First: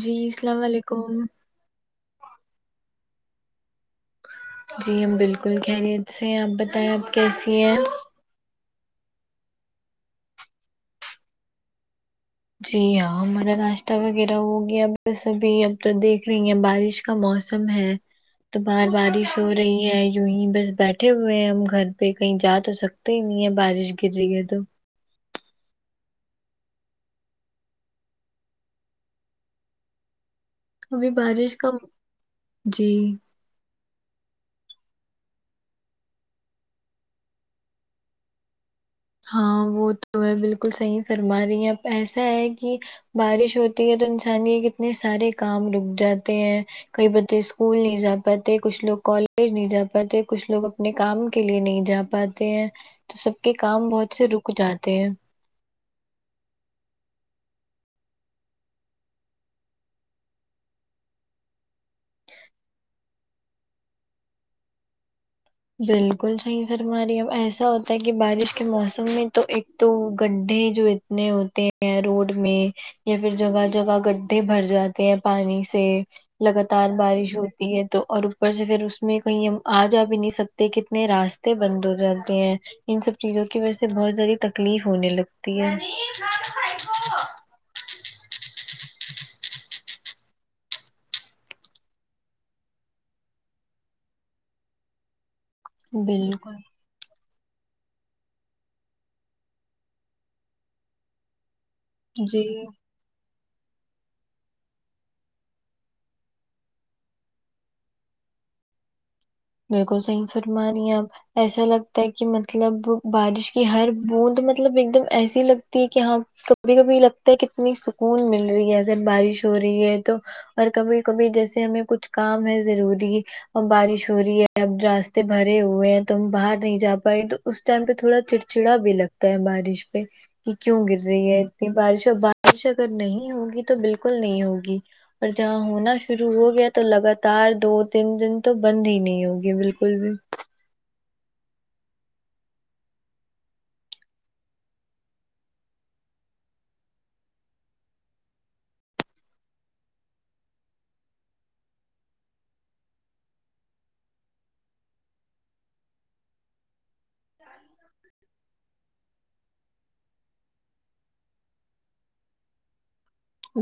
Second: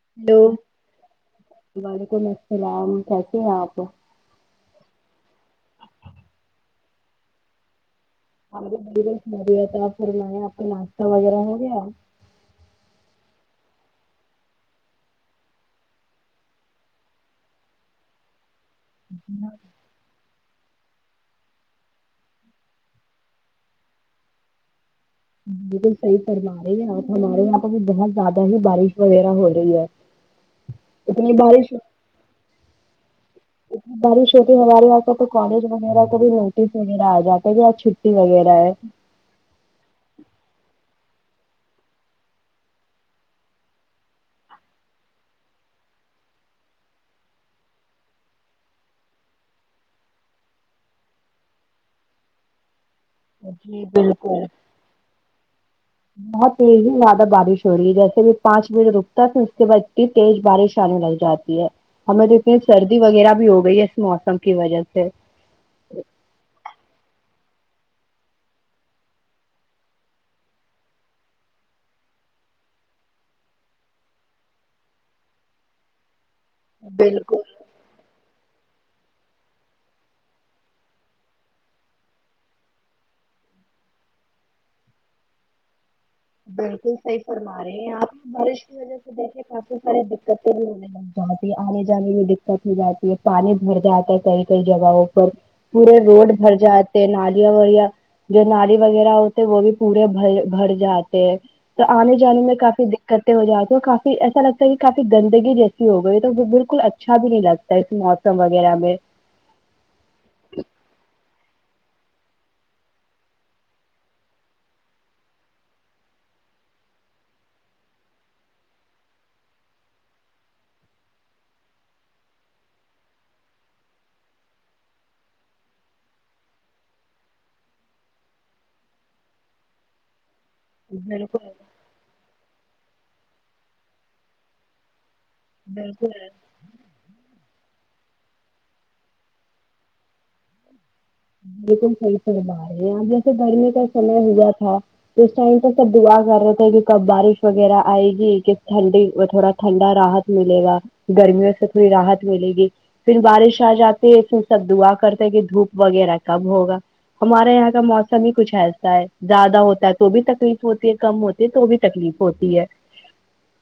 جی hello السلام علیکم وعلیکم السلام کیسے ہیں آپ جی ہم بالکل خیریت سے ہیں آپ بتائیں آپ کیسی ہیں بڑی بیا تھا پھر میں آپ کا ناشتہ وغیرہ ہو گیا جی ہاں ہمارا راشتہ وغیرہ ہو گیا اب بس ابھی اب تو دیکھ رہی ہیں بارش کا موسم ہے تو باہر بارش ہو رہی ہے یوں ہی بس بیٹھے ہوئے ہیں ہم گھر پہ کہیں جا تو سکتے نہیں ہے بارش گر رہی ہے تو بالکل صحیح فر مار ہے ہیں آپ ہمارے یہاں بھی بہت زیادہ ہی بارش وغیرہ ہو رہی ہے جی ابھی بارش کا جی اتنی بارش ہوتی ہے ہمارے یہاں کا تو کالج وغیرہ کا بھی نوٹس وغیرہ آ جاتا ہے کہ آج چھٹی وغیرہ ہے ہاں وہ تو ہے بالکل صحیح فرما رہی ہیں اب ایسا ہے کہ بارش ہوتی ہے تو انسانی یہ کتنے سارے کام رک جاتے ہیں کئی بچے اسکول نہیں جا پاتے کچھ لوگ کالج نہیں جا پاتے کچھ لوگ اپنے کام کے لیے نہیں جا پاتے ہیں تو سب کے جی کام بہت سے بالکل رک جاتے ہیں بہت تیز ہی زیادہ بارش ہو رہی ہے جیسے بھی پانچ منٹ رکتا ہے تھا اس کے بس تیز بارش آنے لگ جاتی ہے ہمیں دیکھے سردی وغیرہ بھی ہو گئی ہے اس موسم کی وجہ سے بالکل صحیح فرماری اب ایسا ہوتا ہے کہ بارش کے موسم میں تو ایک تو گڈھے جو تنے ہوتے ہیں روڈ میں یا پھر جگہ جگہ گڈھے بھر جاتے ہیں پانی سے لگاتار بالکل بارش ہوتی ہے تو اور اوپر سے پھر اس میں کہیں ہم آ جا بھی نہیںکتے سکتے کتنے راستے بند ہو جاتے ہیں ان سب چیزوں کی وجہ سے بہت ساری تکلیف ہونے لگتی ہے بالکل صحیح فرما رہے ہیں آپ بارش کی وجہ سے دیکھے کافی ساری دقتیں بھی ہونے جاتی آنے جانے میں دقت ہو جاتی ہے پانی بھر جاتا ہے کئی کئی جگہوں پر پورے روڈ بھر بالکل جات نالیاں ویرہ جو نالی وغیرہ ہوتے وہ بھی پورے بھ۔ بھر جاتے ہیں تو آنے جانے میں جی کافی دق تے ہو جاتے ہیں اور کافی ایسا لگتا ہے کہ کاف گندگی جیسی ہو گئی ہے تو بالکل اچھا بھی نہیں لگتا ایسی موسم وغیرہ میں بالکل صحیح فرما رہی ہیں آپ ایسا لگتا ہے کہ مطلب بارش کی ہر بوند مطلب ایک دم ایسی لگتی ہے کہ ہاں ک کبھی کبھی لگتا ہے کہ اتنی سکون مل رہی ہےس بارش ہو رہی ہے تو اور کبھی کبھی جیسے ہمیں کچھ کام ہے ضروری اور بارش چھوری ہے اب راستے بھرے ہوئے ہیں تو ہم باہر نہیں جا پائے تو اس ٹائم پہ تھوڑا چڑچڑا بھی لگ تا ہے بارش پہ کہ کیوں گر رہی ہے بالکل اتنی بارش اور بارش اگر نہیں ہوگی تو بالکل نہیں ہوگی اور جہاں ہونا شروع ہو گیا تو لگاتار دو تین دن تو بند ہی نہیں ہوگی بالکل بھی بالکل صحیح فرمارہی ہیں آپ جیسے گرمی کا سمے ہوا تھا تو اس ٹائم تو سب دعا کر رہے تھے کہ کب بارش وغیرہ آئے گی کس ٹھنڈی تھوڑا ٹھنڈا راحت ملے گا گرمیوں سے تھوڑی راحت ملے گی پھر بارش آجاتی ہے پھر سب دعا کرتے ہیں کہ دھوپ وغیرہ کب ہوگا ہمارے یہاں کا موسم ہی کچھ ایسا ہے زیادہ ہوتا ہے تو بھی تکلیف ہوتی ہے کم ہو تو بھی تکلیف ہوتی ہے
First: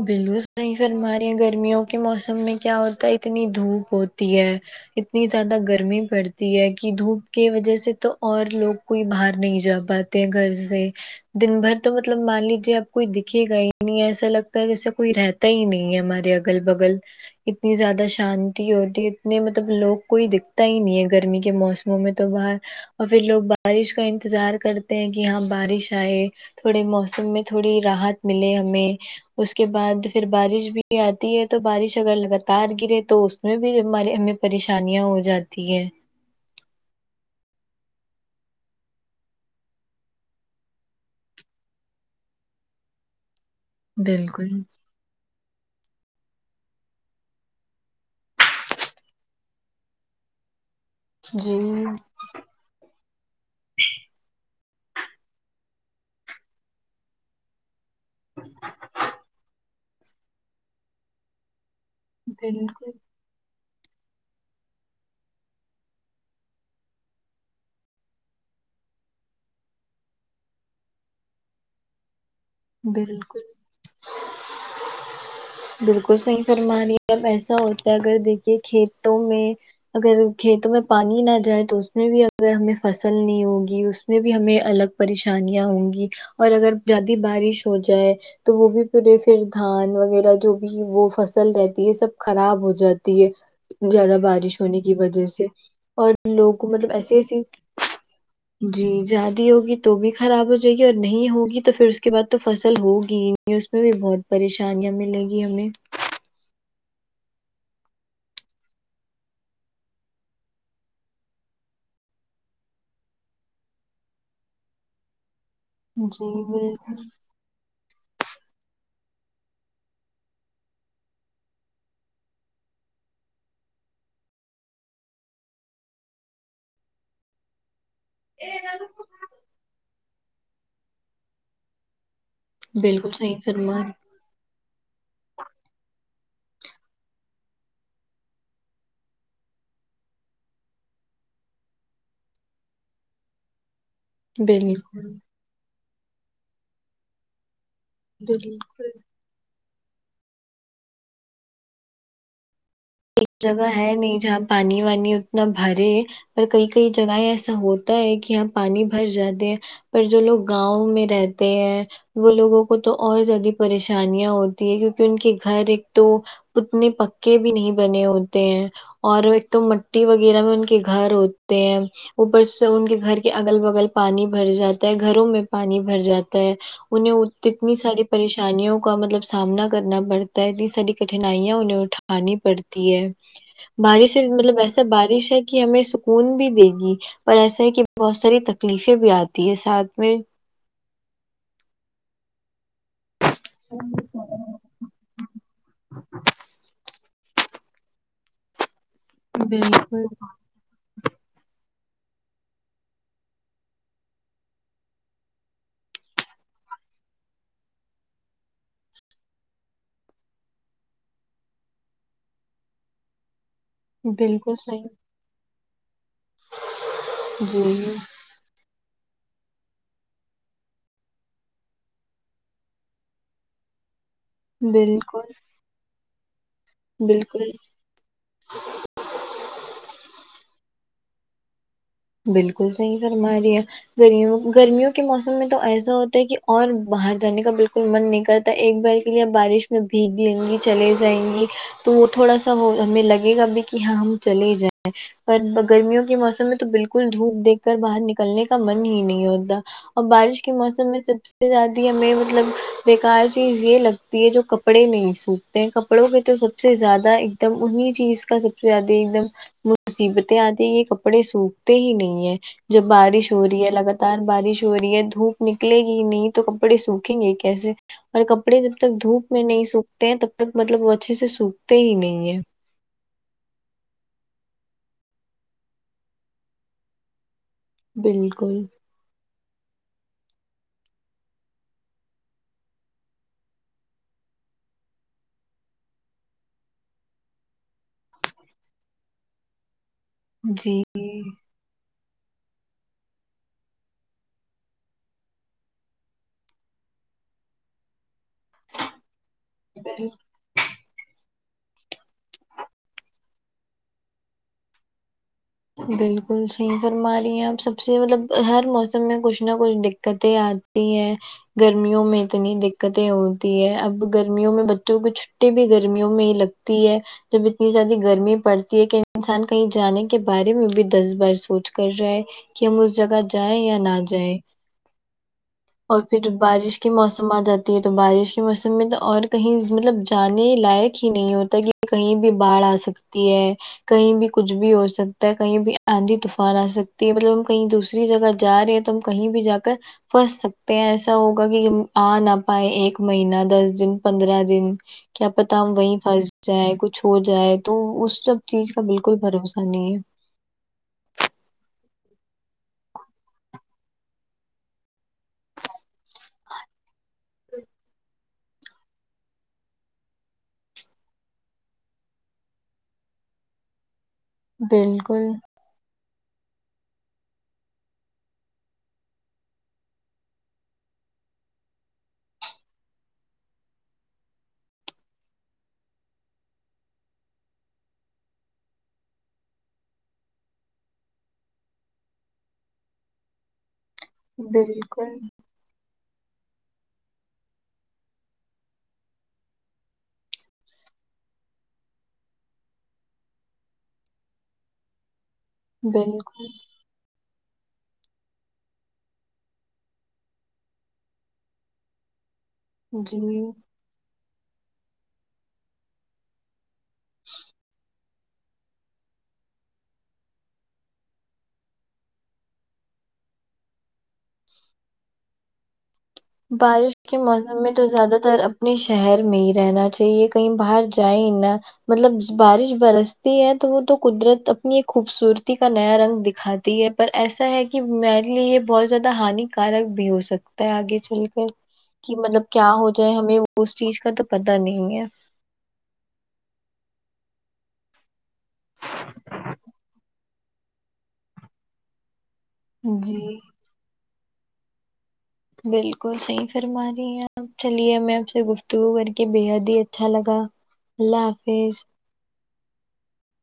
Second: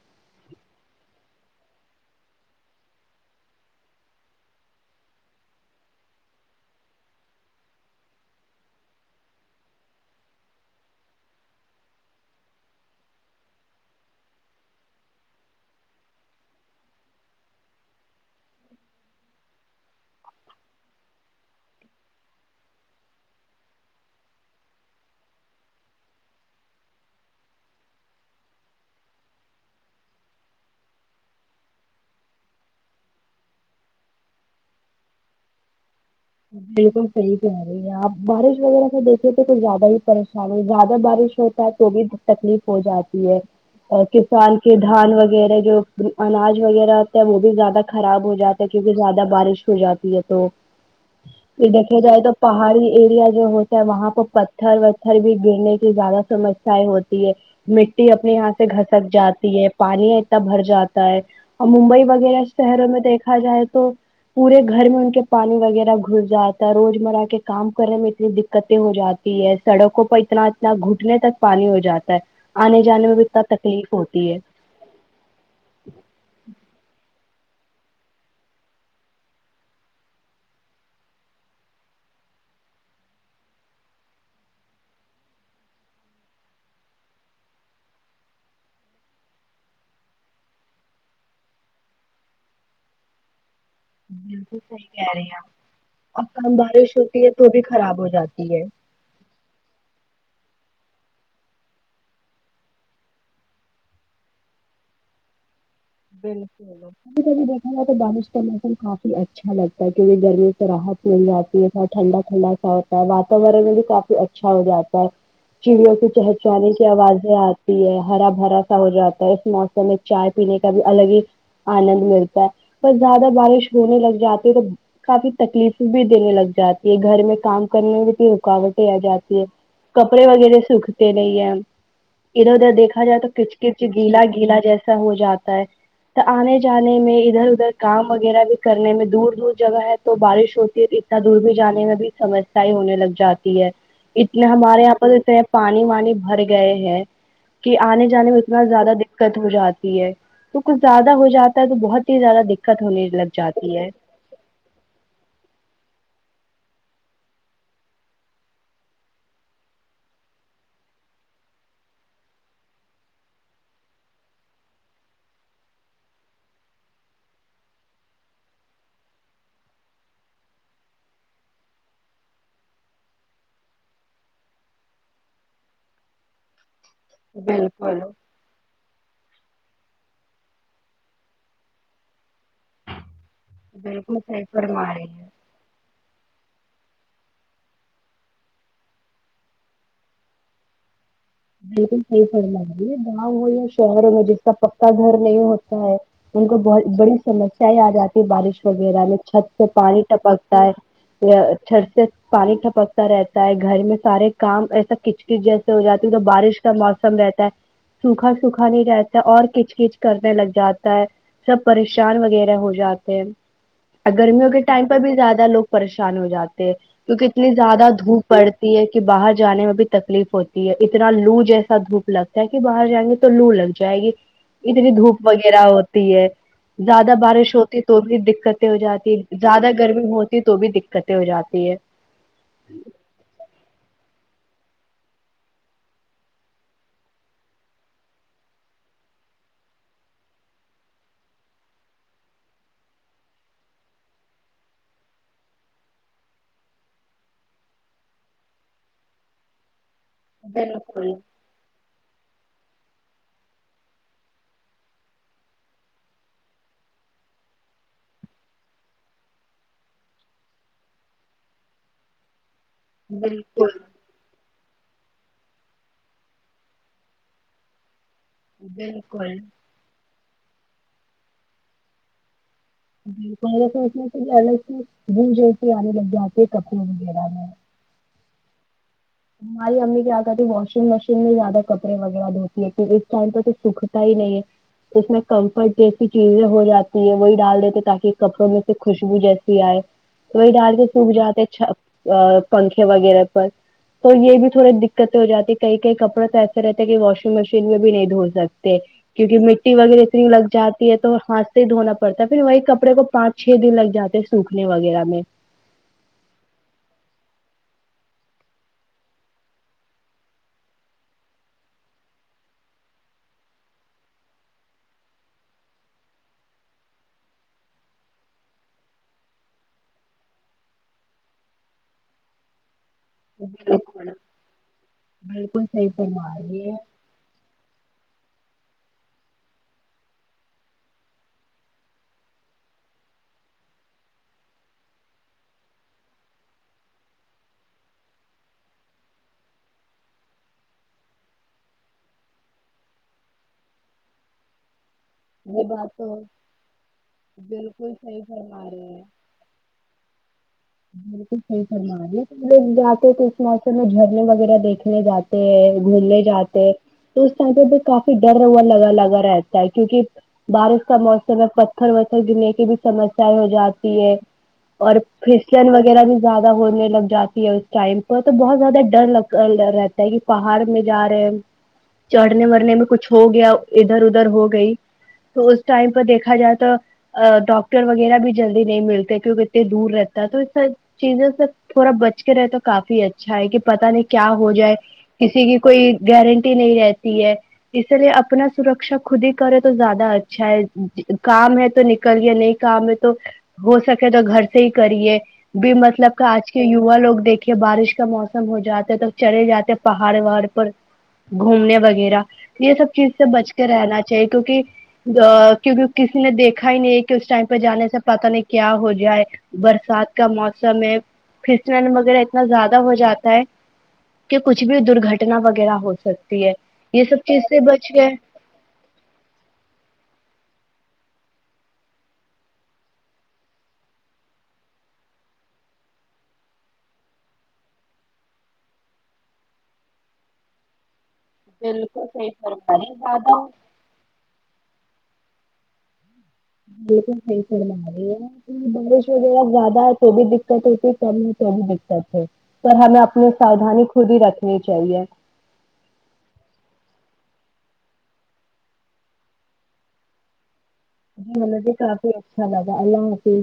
بالکل صحیح فرما رہی ہے گرمیوں کے موسم میں کیا ہوتا ہے اتنی دھوپ ہوتی ہے اتنی زیادہ گرمی پڑتی ہے کہ دھوپ کی وجہ سے تو اور لوگ کوئی باہر نہیں جا پاتے ہیں گھر سے دن بھر تو مطلب مان لیجیے آب کوئی دکھے گا ہی نہیں ایسا لگتا جیسے کوئی رہتا ہی نہیں ہے ہمارے اگل بگل اتنی زیادہ شانتی ہوتی اتنے مطلب لوگ کوئی دکھتا ہی نہیں ہے گرمی کے موسم میں تو باہر اور پھر لوگ بارش کا انتظار کرتے ہیں کہ یہاں پہ بارش آئے تھوڑے موسم میں تھوڑی راحت ملے ہمیں اس کے بعد پھر بارش بھی آتی ہے تو بارش اگر لگاتار گرے تو میں بھی ہمارے ہمیں پریشانیاں ہو جاتی ہیں بالکل صحیح کہہ رہی ہے آپ بارش وغیرہ سے دیکھے تھے تو زیادہ ہی پریشان ہو زیادہ بارش ہو تو بھی تکلیف ہو جاتی ہے اور بالکل کسان کے دھان وغیرہ جو اناج وغیرہ ہوتا ہے وہ بھی زیادہ خراب ہو جاتا ہے کیونکہ زیادہ بارش ہو جاتی ہے تو جی یہ دیکھا جائے تو پہاڑی ایریا جو ہوتا ہے وہاں پہ پتھر وتھر بھی گرنے کی زیادہ سمسیاے ہوتی ہے مٹی اپنے یہاں سے گھسک جاتی ہے پانی اتنا بھر جاتا ہے اور ممبئی وغیرہ شہروں بالکل میں دیکھا جائے تو پورے گھر میں ان کے پانی وغیرہ گھس جاتا ہے روز مرہ کے کام کرنے میں اتنی دقتیں ہو جاتی ہے سڑکوں پر اتنا نا گھٹنے تک پانی ہو جاتا ہے آنے جانے میں بھی بالکل اتنا تکلیف ہوتی ہے بالکل صحیح فرما رہی اب ایسا ہوتا ہے اگر دیکھیے کھیتوں میں اگر کھیتوں میں پانی نہ جائے تو اس میں بھی اگر ہمیں فصل نہیں ہوگی میں بھی الگ پریشانیاں ہوں گی اور اگر زیادہ بارش ہو جائے تو وہ بھی پورے پھر دھان وغیرہ جو بھی وہ فصل رہتی ہے سب خراب ہو جاتی ہے زیادہ بارش ہونے صحیح کی کہہ رہی وجہ سے اور لوگوں کو مطلب ایسے ایسی جی زیادی ہوگی تو بھی خراب ہو جائے گی اور نہیں ہوگی تو پھر اس کے بعد تو فصل ہوگی ہی نہیں اس میں بھی بہت پریشانیاں ملے گی ہمیں بالکل ابھی دیکھا جائے تو بارش کا موسم کافی اچھا لگتا ہے کیونکہ گرمی سے راحت مل جاتی ہے تھوڑا ٹھنڈا ٹھنڈا سا ہوتا ہے واتاورن میں بھی کافی اچھا ہو جاتا ہے چڑیوں جی کے چہچانے بالکل کی آوازیں آتی تی ہے ہرا بھرا سا ہو جاتا ہے اس موسم میں چائے پینے کا بھی الگ ہی آنند ملتا ہے پر زیادہ بارش ہونے لگ جاتی تو کافی تکلیف بھی دینے لگ جاتی ہے گھر میں کام کرنے میں بھی رکاوٹ ہی آ جاتی ہے کپڑے وغیرہ سکھتے نہیں ہے ادھر ادھر دیکھا بالکل جائے تو صحیح کچ فرما کچ گیلا گیلا جیسا ہو جاتا ہے تو آنے جانے میں ادھر ادھر کام وغیرہ بھی کرنے میں دور دور جگہ ہے تو بارش ہوتی ہے دور بھی جانے میں بھی سمسیا ہونے لگ جاتی ہے اتنے ہمارے یہاں بالکل پر اتنے پانی وانی بھر گئے ہیں کہ آنے سے جانے میں اتنا بالکل زیادہ دقت ہو جاتی ہے تو کچھ زیادہ ہو جاتا ہے تو بہت ہی زیادہ دق ت ہونے لگ جگہ جاتی ہے نہیں جہاں پانی وانی اتنا بھرے پر کئی کئی جگہیں ایسا ہوتا ہے کہ یہاں پانی بھر جاتے ہیں پر جو لوگ گاؤں میں رہتے ہیں وہ لوگوں کو تو اور زیادہ پریشانیاں ہوتی ہے کیونکہ ان کے گھر ایک تو اتنے پکے بھی نہیں بنے ہوتے ہیں اور ایک تو مٹی وغیرہ میں ان کے گھر ہوتے ہیں اوپر سے ان کے گھر کے اگل بگل پانی بھر جاتا ہے گھروں میں پانی بھر جاتا ہے انہیں اتنی ساری پریش انیوں کا مطلب سامنا کرنا پڑتا ہے اتنی ساری کٹھنائیاں انہیں اٹھانی پڑتی ہے بارش ہے مطلب ایسا بارش ہے کہ ہمیں سکون بھی دے گی پر ایسا ہے کہ بہت ساری تکلیفیں بھی آتی ہے ساتھ میں بالکل صحیح فرما یہ گاؤں ہو شہروں میں جس کا پکا گھر نہیں ہوتا ہے ان کو بہت بڑی سمسیا آ جاتی ہے بارش وغیرہ میں چھت سے پانی بالکل ٹپکتا ہے یا چھت سے پانی ٹپکتا رہتا ہے گھر میں سارے کام ایسا کچ کچ جیسے ہو جاتا جب بارش کا موسم رہتا ہے سوکھا سوکھا نہیں رہتا اور کچ کچ کرنے لگ جاتا ہے سب پریشان وغیرہ ہو جاتے ہیں گرمیوں بالکل کے ٹائم پر صحیح بھی زیادہ لوگ پریشان ہو جاتے کیونکہ اتنی زیادہ جی دھوپ پڑتی ہے کہ باہر جانے میں بھی تکلیف ہوتی ہے اتنا لو جیسا دھوپ لگتا ہے کہ باہر جائیں گے تو لو لگ جائے گی اتنی دھوپ بالکل وغیرہ ہوتی ہے زیادہ بالکل بارش ہوتی تو بھی دکتیں ہو جاتی ہے زیادہ گرمی ہوتی تو بھی دکتیں ہو جاتی ہے بالکل صحیح فرما رہی ہے گرمیوں گرمیوں کے موسم میں تو ایسا ہوتا ہے کہ اور باہر جانے کا بالکل من نہیں کر ایک بار کے لیے بارش میں بھیگ دیں گی چلے جائیں گی تو وہ تھوڑا سا وہ ہمیں لگے گا بھی کہ ہاں ہم چلے جائیں پر گرمیوں کے موسم میں تو بال کل دھوپ دیکھ کر باہر نکلنے کا من ہی نہیں ہوتا اور بارش کے موسم میں سب سے جاتی ہے میں مطلب بیکار چیز یہ لگتی ہے جو کپڑے نہیں سوکھتے ہیں کپڑوں کے تو سب سے زیادہ ایک دم انہیں چیز کا سب سے زیادہ ایک دم مصیبتیں آتی یہ کپڑے سوٹ ہی نہیں ہے جب بارش ہو رہی ہے لگات ار بارش ہو رہی ہے دھوپ نکلے گی نہیں تو کپڑے سوکھیں گے کیسے اور کپڑے جب تک دھوپ میں نہیں سوکھتے ہیں تب تک مطلب وہ اچھے سے سوکھتے ہی نہیں ہے سونا کہ پہلے سے [unintelligible] د جیس آنے لگ جاتے ہے کپڑے وغیرہ میں بالکل ہماری امی کیا کہتی واشنگ مشین میں زیادہ کپڑے وغیرہ دھوتی ہے کی اس ٹائم پے تو سوکھتا ہی نہیں ہے تو اس میں کمفرٹ جیسی چیزیں ہو جاتی ہیں وہی ڈال دیتے تاکہ کپڑوں میں سے خوشبو جیسی آئے تو وہی ڈال جی کے سوکھ جاتے چ پنکھے وغیرہ پر تو یہ بھی تھوڑی دکتیں ہو جاتی کئی کئی کپڑے تو ایسے رہتے ہیں کہ واشنگ مشین میں بھی نہیں دھو سکتے کیونکہ مٹی وغیرہ اتنی لگ جاتی تو ہاتھ سے ہی دھونا پڑتا ہے پھر وہی کپڑے کو پانچ چھ دن لگ جاتے ہیں سوکھنے وغیرہ میں بالکل صحیح فرما رہی ہیں آپ سب سے مطلب ہر موسم میں کچھ نہ کچھ دقتیں آت تی ہے گرمیوں میں اتنی دکتیں ہوتی ہے اب گرمیوں میں بچوں کو چھٹی بھی گرمیوں میں ہی لگ تی ہے جب اتنی زیادہ گرمی پڑتی ہے کہ انسان کہیں جانے کے بارے میں بھی دس بار سوچ کر جائے کہ ہم اس جگہ جائیں یا نہ جائیں بالکل صحیح اور فرما پھر رہی ہے بارش کے موسم آ جاتی تو بارش کے موسم میں تو اور کہیں مطلب جانے لائق ہی نہیں ہوتا کہ کہیں بھی باڑھ آ سکتی ہے کہیں بھی کچھ بھی ہو سکتا ہے کہیں بھی آندھی طوفان آ سکتی ہے مطلب ہم کہیں دوسری جگہ جا رہے ہیں تو ہم کہیں بھی جا کر پنس سک تو ایسا ہوگا کہ آ نہ پائے ایک مہینہ دس دن پندرہ دن کیا پتہ ہم وہیں پھنس جائے کچھ ہو جائے تو اس سب چیز کا بالکل بھروسہ نہیں ہے بالکل صحیح فرمایا اپنے لوگ جاتے ہیں کرسمس میں جھرنے وغیرہ دیکھنے جاتے ہیں گھومنے جاتے تو اس ٹائم پہ بھی کافی ڈر ہوا لگا لگا رہتا ہے کیونکہ بارش کا موسم ہے پتھر وتھر گرنے کی بھی سمسیا ہو جاتی ہے بالکل ن وغیرہ بھی زیادہ ہونے لگ جاتی ہے اس ٹائم پر تو بہت زیادہ ڈر لگ رہتا ہے کہ پہاڑ میں جا رہے ہیں چڑھنے وڑنے میں کچھ ہو گیا ادھر ادھر ہو گئی تو اس ٹائم پہ دیکھا جائے تو ا ڈاکٹر وغیرہ بھی جلدی نہیں ملتے کیونکہ اتنے دور رہ تو یہ سب چیزوں سے تھوڑا بچ کے رہے تو کافی اچھا ہے کہ پتا نہیں کیا ہو جائے بالکل کسی کی کوئی گارنٹی نہیں رہتی ہے اسی لیے اپنا سرکشا خود ہی کرے تو زیادہ اچھا ہے کام ہے تو ن کرے نہیں کام ہے تو ہو سکے تو گھر سے ہی کریے بھی مطلب کا بالکل آج کے یوا لوگ دیکھے بارش کا موسم ہو جاتا ہے تو چلے جاتے پہاڑ وہاڑ پر گھومنے وغیرہ یہ سب چیز سے جی بچ کے رہنا چاہیے کیونکہ کیونکہ کسی نے دیکھا ہی نہیں ہے کہ اس ٹائم پہ جانے سے پتاہ نہیں کیا ہو جائے برسات کا موسم ہے پسنن وغیرہ اتنا زیادہ ہو جاتا ہے کہ کچھ بھی درگٹنا وغیرہ ہو سک بارش کے موسم میں تو زیادہ تر اپنے شہر میں ہی رہنا چاہیے کہیں باہر جائیں نہ مطلب بارش برستی ہے تو وہ تو قدرت اپنی ایک خوبصورتی کا نیا رنگ دکھا تی ہے پر ایسا ہے کہ میرے لیے یہ بہت زیادہ ہانیکارک بھی ہو سکتا ہے آگے بالکل کہ مطلب کیا ہو جائے ہمیں اس چیز کا تو پتا نہیں ہے بالکل صحیح فرما رہی ہے نہ بارش وغیرہ زیادہ ہے تو بھی دقت ہوتی کم ہے تو بھی دقت ہے تو ہمیں جی اپنی ساودھانی خود ہی رکھنی چاہیے بالکل صحیح فرما رہی ہیں آپ چلیے میں آپ سے گفتگو کر کے بے حد ہی اچھا لگا اللہ مجھے بھی حافظ کافی اچھا لگا اللہ حفظ